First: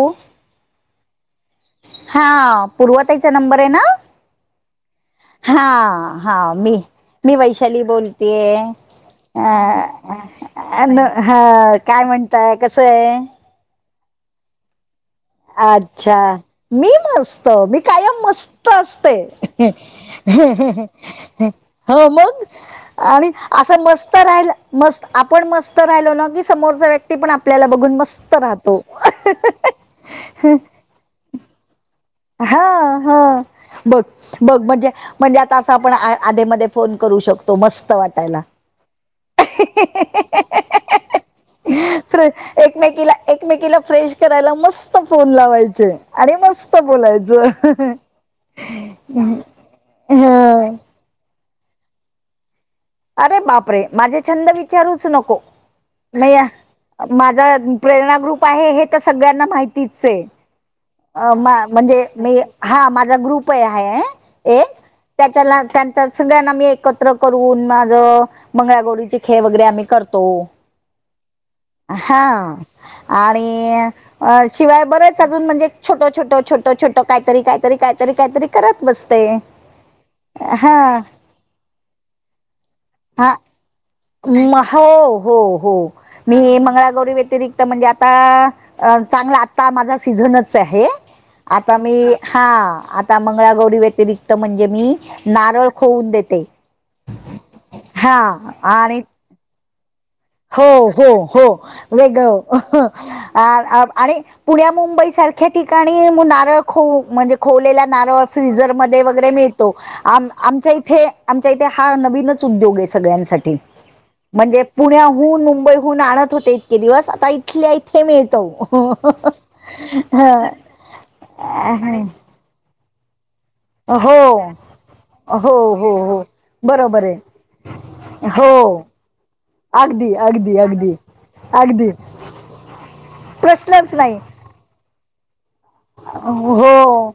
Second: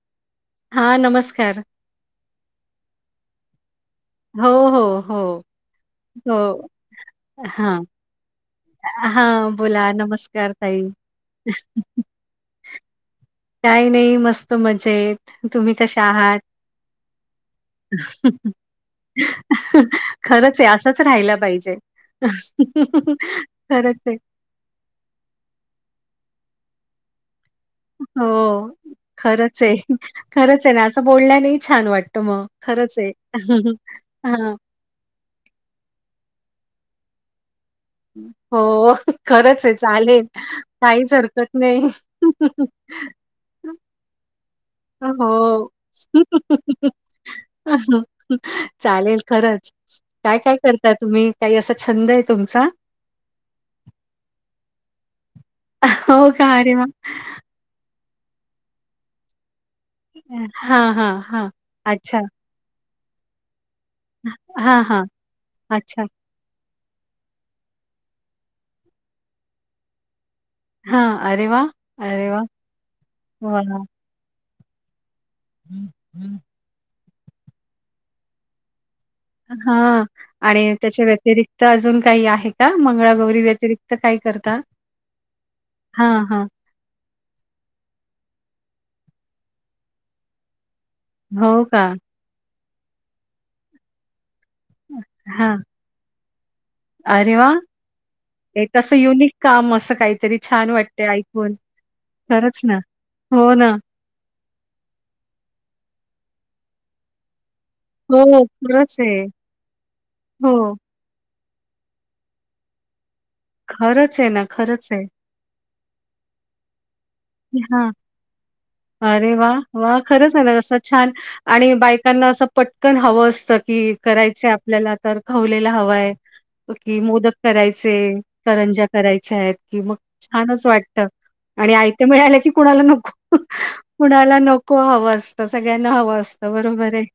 हो, हा, नमस्कार. हा पूर्वा ताईचा नंबर आहे ना, हो हो, हो, हा हा, हो. मी मी, वैशाली हां, बोलतीये. हां, बोला. नमस्कार ताई. अ न हा, काय म्हणताय, कसं आहे. काही नाही. मस्त मजेत. तुम्ही कशा अच्छा, आहात? मी मस्त, मी कायम मस्त असते. खरंच आहे, असंच राहायला पाहिजे. हो, मग आणि असं खरंच मस्त आहे. राहिल. मस्त आपण मस्त राहिलो ना, की समोरचा व्यक्ती पण आपल्याला बघून मस्त राहतो. खरच आहे ना, असं बोलल्याने ही छान वाटत. हा हा, बघ हां. बघ म्हणजे म्हणजे आता असं आपण आ आधेमध्ये फोन करू शकतो. मस्त वाटायला हो, खरंच आहे चालेल, काहीच हरकत नाही. फ्र एकमेकीला एकमेकीला फ्रेश करायला. मस मस्त फोन हो. लावायचे आणि मस्त बोलायचं. काय काय ह करता, तुम्ही काही असा छंद आहे. तुमचा अरे, बाप रे, माझे छंद विचारूच नको, हो बया का? अरे वाह! माझा प्रेरणा ग्रुप आहे. हे तर सगळ्यांना माहितीच आहे. हा हा, अ म्हणजे मी हा माझा ग्रुप आहे. ये, हां, हां. त्याच्या अच्छा. लागतातच सगळ्यांना मी एकत्र करून माझ मंगळागौरीचे खेळ वगैरे आम्ही करतो. हां. अरे वाह! हा, अरे वाह! आणि वाह! अ शिवाय बरेच अजून म्हणजे छोट छोट छोट छोटं काहीतरी काहीतरी काहीतरी काहीतरी करत बसते. हा आणि हा त्याच्या व्यतिरिक्त अजून काही आहे का हा मंगळागौरी व्यतिरी म हो हो हो हां, मी हां. मंगळागौरी व्यतिरि त म्हणजे आता चांगला आता माझा सीझनच आहे हो आता का? मी हा आता मंगळागौरी व्यतिरिक्त म्हणजे मी हां. नारळ खोऊन देते हा. तसं युनिक काम असं काहीतरी हो छान हो वाटतंय हो ऐकून. वेगळं खरंच ना. हो ना. आणि पुण्या मुंबई सारख्या ठिकाणी म नारळ खो म्हणजे खोवलेल्या नारळ हो, फ्रीजर खरंच मध्ये आहे. वगैरे मिळतो आम-आमच्या हो, इथे आमच्या इथे हा नवीनच उद्योगेय सगळ्यांसाठी खरंच आहे ना, म्हणजे खरंच आहे. पुण्या हून मुंबईहून आणत होते इतके दिवस आता इत हा अरे वा वा खरंच [unintelligible] रस्सा छान आणि बायकांना असं पटकन हवं असतं कि हो करायचंय हो आपल्याला तर खवलेला हो हवाय. हो कि बरोबर मोदक आहे करायचे हो. करंजा करायच्यात कि मग छानच वाटत. आगदी ते मिळाले की कुणाला नको नाही कुणाला नको हवस त सगळ्यांना हवं असतं बरोबरेय. हो.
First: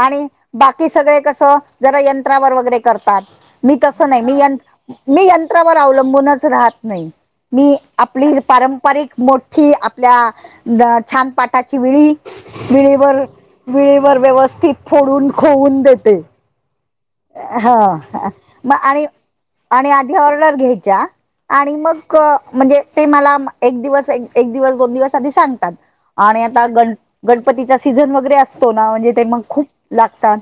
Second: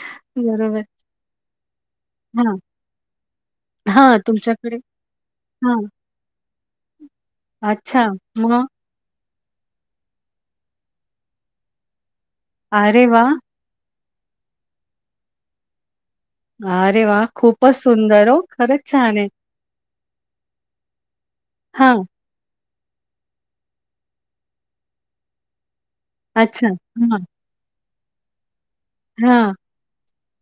आणि बाकी सगळे कस जरा यंत्रावर हां, वगैरे करतात मी तसं हां, नाही मी यंन तुमच्याकडे मी हां, यंत्रावर अवलंबूनच राहत नाई मी अच्छा. आपली मग? पारंपरिक मो ठि आपल्या छान पाटाची विळी अरे विळीवर वाह! वळीवर व्यवस्थित फोडून खोऊन देते. अरे वाह खूपच हो सुंदर ओ मग खरंच आणि छानेय. आणि आधी ऑर्डर घ्यायच्या आणि हां. मक म्हणजे ते मला एक दिवस एक दिवस दोन दिवस आधी सांगतात आणि आता अच्छा. हां, गन-गण तर तिचा सीझन वगैरे असतो ना म्हणजे ते मग हां. खूप लागता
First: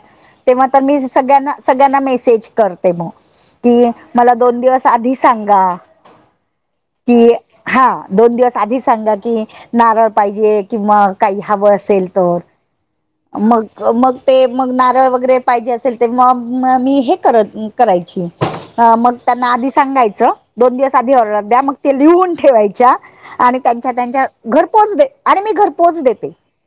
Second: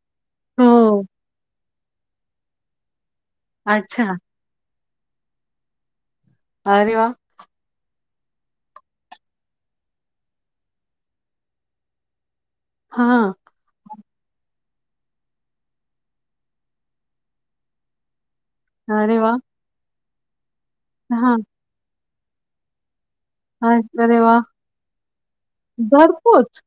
तेव्हा हो. सगळ्यांना सगळ्यांना मेसेज करते मग कि अच्छा. मला दोन दिवस आधी सांगा. अरे वा. कि हा दोन दिवस आधीच सांगा की नारळ पाहिजे किंवा काही हवं असेल तर. हा. मग-मग ते मग नारळ वगैरे पाहिजे असेल ते मग म- मी हे करत करायची. ह मग अरे वाह! त्यांना आधी सांगायचं दोन दिवस आधी हां. ऑर्डर द्या मग ते लिहून ठेवायच्या. आणि अ त्यांच्या अरे त्यांच्या वाह! घर पोहोच दे आणि मी घर पोहोच देते. घरपोच.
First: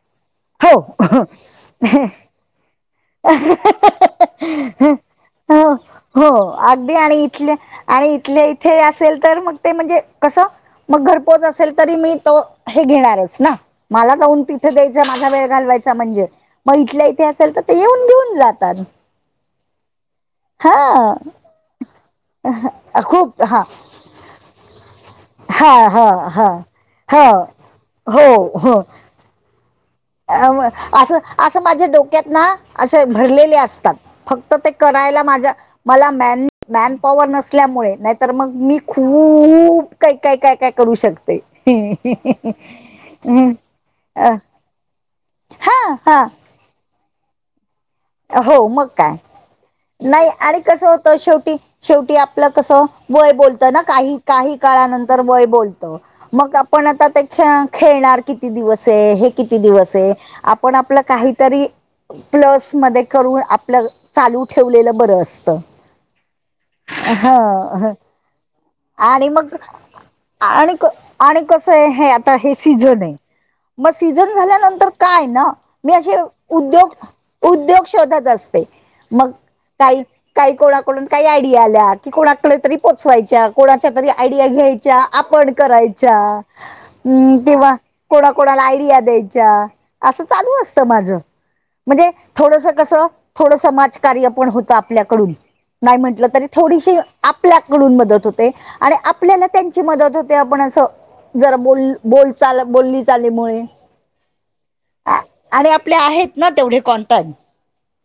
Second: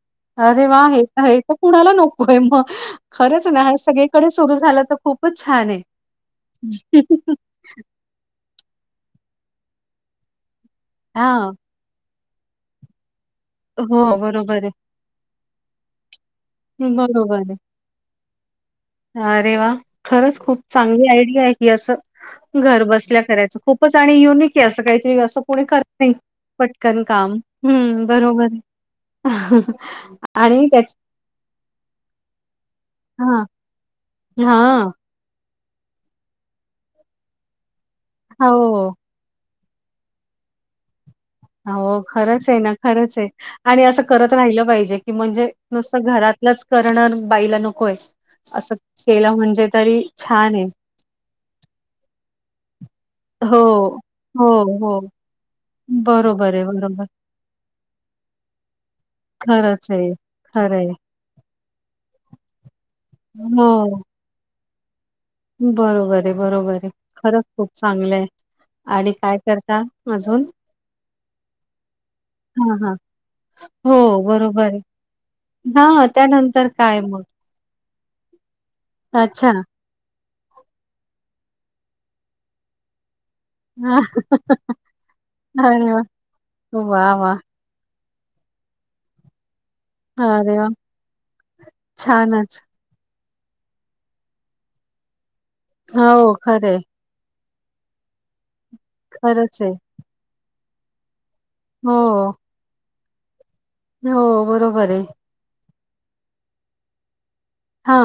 अरे हो वा हे काय हे तर कुणाला नकोय मग खरंच ना सगळे कड सुरू झालं तर खूपच हो छानेय. हो अगदी आणि इथले आणि इथल्या इथे असेल तर मग ते म्हणजे कसं मग घरपोच हां. असेल तरी मी तो हे घेणारच ना. मला हो, जाऊन बरोबर आहे. तिथं द्यायचं माझा वेळ घालवायचा म्हणजे मग इथल्या इथे बरोबर आहे. असेल तर ते येऊन घेऊन जातात. अरे वा खरंच खूप चांगली हा आयडिया हाय ही असं. घर बसल्या खूप करायचं हा खूपच आणि युनिक आहे असं काहीतरी असं हा हा कोणी हा [unintelligible] पटकन हा काम. हं, हो बरोबर आहे. हो. [unintelligible] अ त्याच असं, असं माझ्या डोक्यात ना असे हां, भरलेले असतात फक्त ते हां. करायला माझ्या मला म मॅन पॉवर नसल्यामुळे नाहीत मग मी हो, खू खूप काही काय, काय, काय करू शकते हो खरंच आहे ना खरंच आहे हं, आणि असं करत राहिलं पाहिजे की म्हणजे हा नुसतं हा घरातलंच करण बाईला नकोय हो असं मग काय केलं म्हणजे तरी नाही छान आणि आहे. कसं होत शेवटी, शेवटी आपलं कसं वय बोलत ना हो. काही, हो, काही हो. काळानंतर वय बोलत बरोबर मग आहे, आपण बरोबर. आता ते खे खेळणार किती दिवस आहे हे किती खरंच दिवस आहे खरं आपण आहे. आपलं काहीतरी प्लस स मध्ये करून आपलं हो. चालू ठेवलेलं बरस बरोबर आहे, बरोबर आहे खरंच खूप ह चांगलं आहे आणि काय मग करता अजून? आणि, आणि कसं आहे हे आता हे हां, हां. सीझन आहे मग हो, सीझन बरोबर आहे. झाल्यानंतर काय ना मी हां, असे त्यानंतर उद्योग काय मग? उद्योग शोधत असते मग अच्छा. काही, काही कोणाकडून काही आयडिया आल्या की कोणाकडे तरी पोचवायच्या कोणाच्या तरी आयडिया घ्यायच्या आपण अरे वाह! करायच्या वाह, वाह! ह् किंवा कोणा, कोणाला आयडिया द्यायच्या असं अरे चालू वाह! असतं माझ म्हणजे छानच. तसं कसं थोडं समाजकार्य पण होतं आपल्याकडून नाही म्हटलं हो, तरी खरं आहे. थोडीशी आपल्याकडून मदत होते आणि आपल्याला खरंच आहे. त्यांची मदत होते आपण असं जरा बोल, बोल हो, चाल बोलली चालीमुळे हो बरोबर आहे आणि आपले आहेत ना तेवढे कॉन्टॅक्ट हा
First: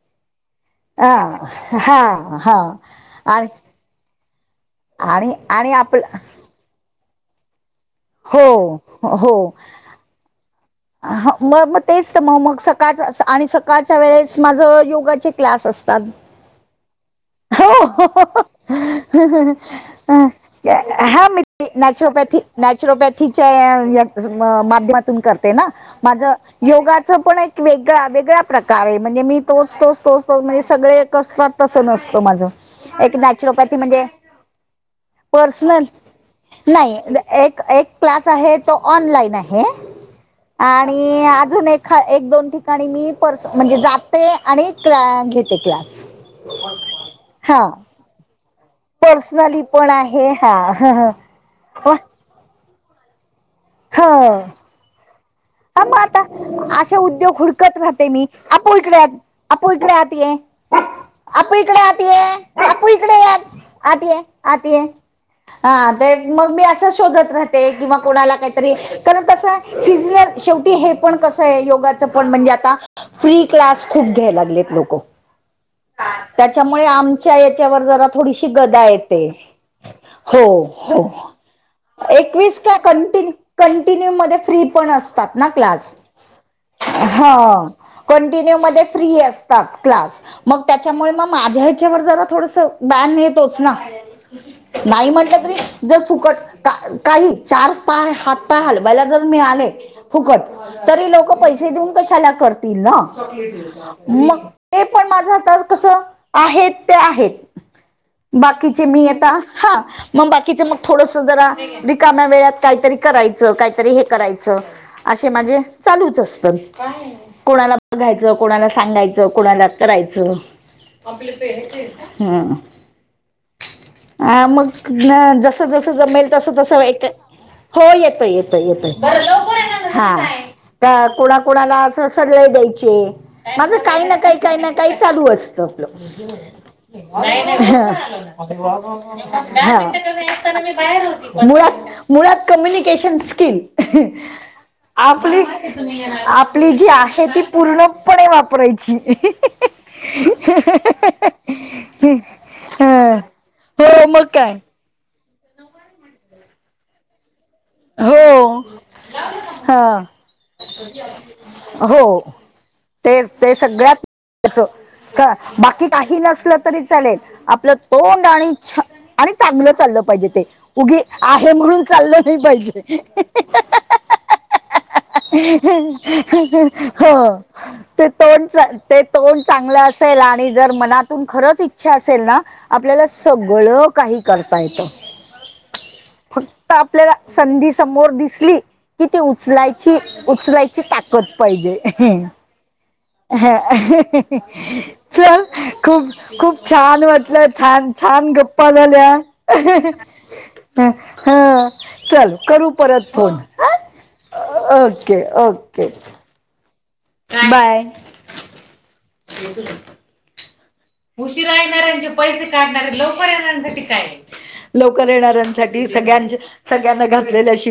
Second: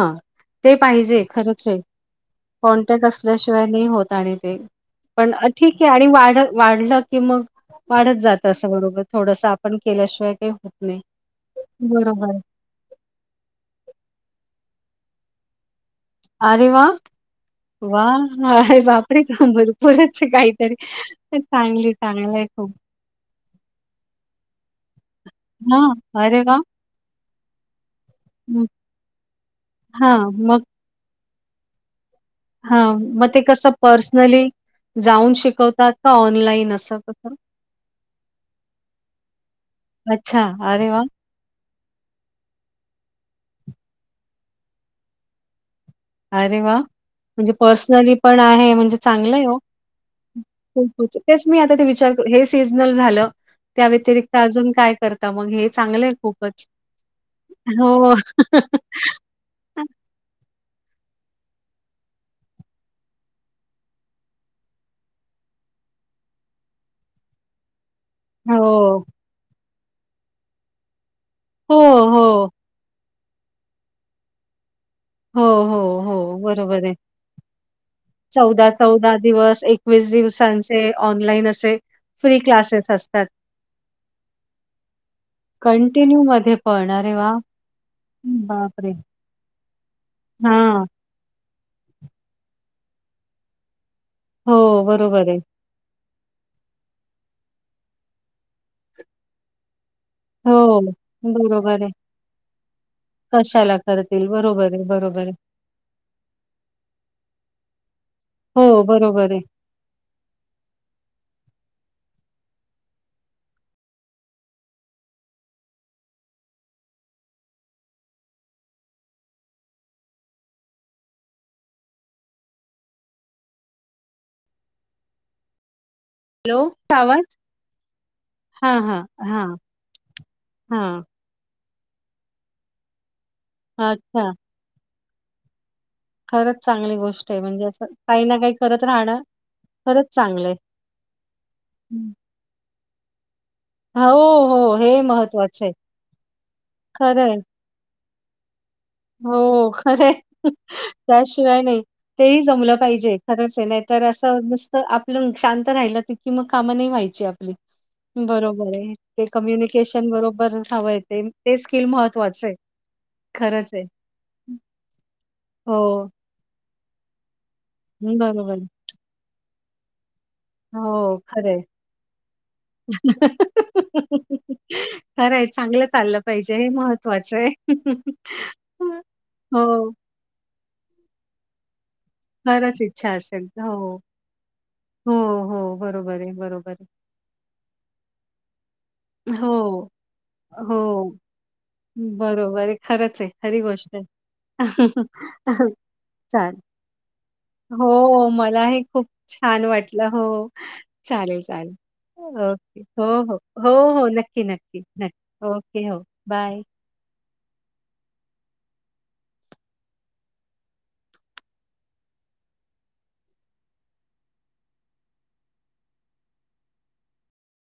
ते पाहिजे हा खरंच आहे हा, हा कॉन्टॅक्ट आणि असल्याशिवाय नाही होत आणि ते पण आणि ठीक आहे आणि आपलं वाढत वाढलं की मग वाढत जात असं बरोबर हो थोडस आपण केल्याशिवाय ते ह म मग तेच तर म मग स का आणि सकाळच्या वेळेस माझ योगाचे क्लास असतात अरे वा वा हो अरे बापरे का भरपूरच काहीतरी हा मी चांगली, चांगलं नॅचरोपॅथी आहे खूप. नॅचरोपॅथीच्या माध्यमातून करते ना हां, माझ अरे वाह! योगाच पण एक वेगळ [unintelligible] सगळ्या हं, प्रकार आहे म्हणजे मी तोच, तोच, तोच, हां, तोच म्हणजे सगळे कसलात तसं नसतं माझं ह एक म ते कसं नॅचरोपॅथी म्हणजे पर्सनली जाऊन पर्सनल शिकवतात का ऑनलाईन नाही असं कसं? एक, एक क्लास आहे तो ऑनलाइन आहे अच्छा, अरे वाह! आणि अजून एक एक दोन ठिकाणी मी पर्स म्हणजे जाते आणि क्ला घेते क्लास अरे वा म्हणजे हा पर्सनली पण आहे म्हणजे चांगलं आहे हो. पर्सनली पण आहे हा ह, ह खूपच. तेच मी आता विचार हे सीजनल झालं त्या व्यतिरिक्त अजून काय कर ह मग आता असे उद्योग हुडकत राहते हो. मी [unintelligible] अपू इकडे आत ये आपू इकडे आत ये, आपू इकडे ये आत, आत ये, आत ये हा ते मग मी असं शोधत राहते की मग कोणाला काहीतरी हो. कारण कस सीजनल शेवटी हे पण कसं आहे हो, योगाचं पण म्हणजे हो. आता फ्री क्लास खूप घ्यायला लागलेत लोक. हो हो. हो हो त्याच्यामुळे बरोबर आमच्या याच्यावर जरा थोडीशी चौदा गदा चौदा येते दिवस एकवीस दिवस हो ते हो ऑनलाईन असे फ्री एकवीस क क्लासेस कंट असतात. कंटिन्यू मध्ये फ्री पण असतात ना क्लास. कळणारे वा हा. कंटिन्यू मध्ये फ्री असतात क्ला स मग हां. त्याच्यामुळे म माझ्या ह्याच्यावर जरा थोड बन येतो ना? हो, नाही बरोबर म्हटलं आहे. तरी जर फुकट का काही चार पाय हात पाय हलवायला जर मिळाले. फुकट हो, तरी लोक पैसे बरोबर आहे. देऊन कशाला करतील ना? कशाला करतील? मग बरोबर ते आहे, पण बरोबर आहे. माझा कस आहेत ते आहेत हो, बाकीचे मी आता बरोबर आहे. हा मग बाकीच मग थोडस जरा रिकाम्या वेळात काहीतरी करायचं काहीतरी हे करायचं. असे माझे चालूच असतात. कोणाला बघायचं, कोणाला सांगायचं, कोणाला करायचं. [unintelligible] हम्म. आ मग ना जस जस जमेल तसं हॅलो तसं ता एक वाज हो येतो येतो येतोय जरा हां, लवकर यांना हां. त्या कोणा कोणाला अस सल द्यायचे माझं काही ना अच्छा. काही काही ना काही चालू असत. खरंच चांगली हा गोष्ट आहे. म्हणजे असं हा. काही ना काही करत राहणं खरंच चांगलं आहे. मुळात हं. मुळात कम्युनिकेशन स्किल हो, हो. हे आपली महत्वाचं आहे. आपली जी आहे ती पूर्णपणे वापरायची. हो खरे हे. हा. त्यायशिवाय नाही. तेही जमलं पाहिजे हं. खरंच हे नाही तर हो मग असं काय नुसतं आपलं शांत राहिलं की कि मग काम नाही व्हायची आपली. हा! हो बरोबर आहे ते कम्युनिकेशन बरोबर हवंयेत ते स्किल हो महत्त्वाचं आहे. ते ते खरंच आहे. सगळ्यातच बाकी हो, काही नसलं तरी चालेल आपलं. तोंड बरोबर. आणिछ आणि चांगलं चाललं पाहिजे ते उगी हो, खरं आहे म्हणून चाललं नाही खरं आहे. पाहिजे चांगलं चाललं पाहिजे हे हो महत्वाचं आहे. ते तोंड ते तोंड चांगलं हो, अस ते आणि जर मनातून खरचछ इच्छा असेल ना खरंच आपल्याला इच्छा असेल. सगळं हो. काही करता येतं. हो हो बरोबर ये बरोबर ये. तर संधी समोर दिसली कि ते हो, उचलायची उचलायची ताकद पाहिजे. दो बारे खरंच हे. ह च खूप खूप छान वाटलं. हो छान हो छान गप्पा मलाही खूप झाल्या छान वाटलं हो चालेल ह चालेल. चल करू ओके हो परत हो फोन हो हो नक्की नक्की ओके हो बाय. बाय. ब उशीरा येणाऱ्यांचे पैसे काढणाराय लवकर येणाऱ्यांसाठी काय? लवकर येणाऱ्यांसाठी सगळ्याच्या सगळ्यांना घातलेल्या शिव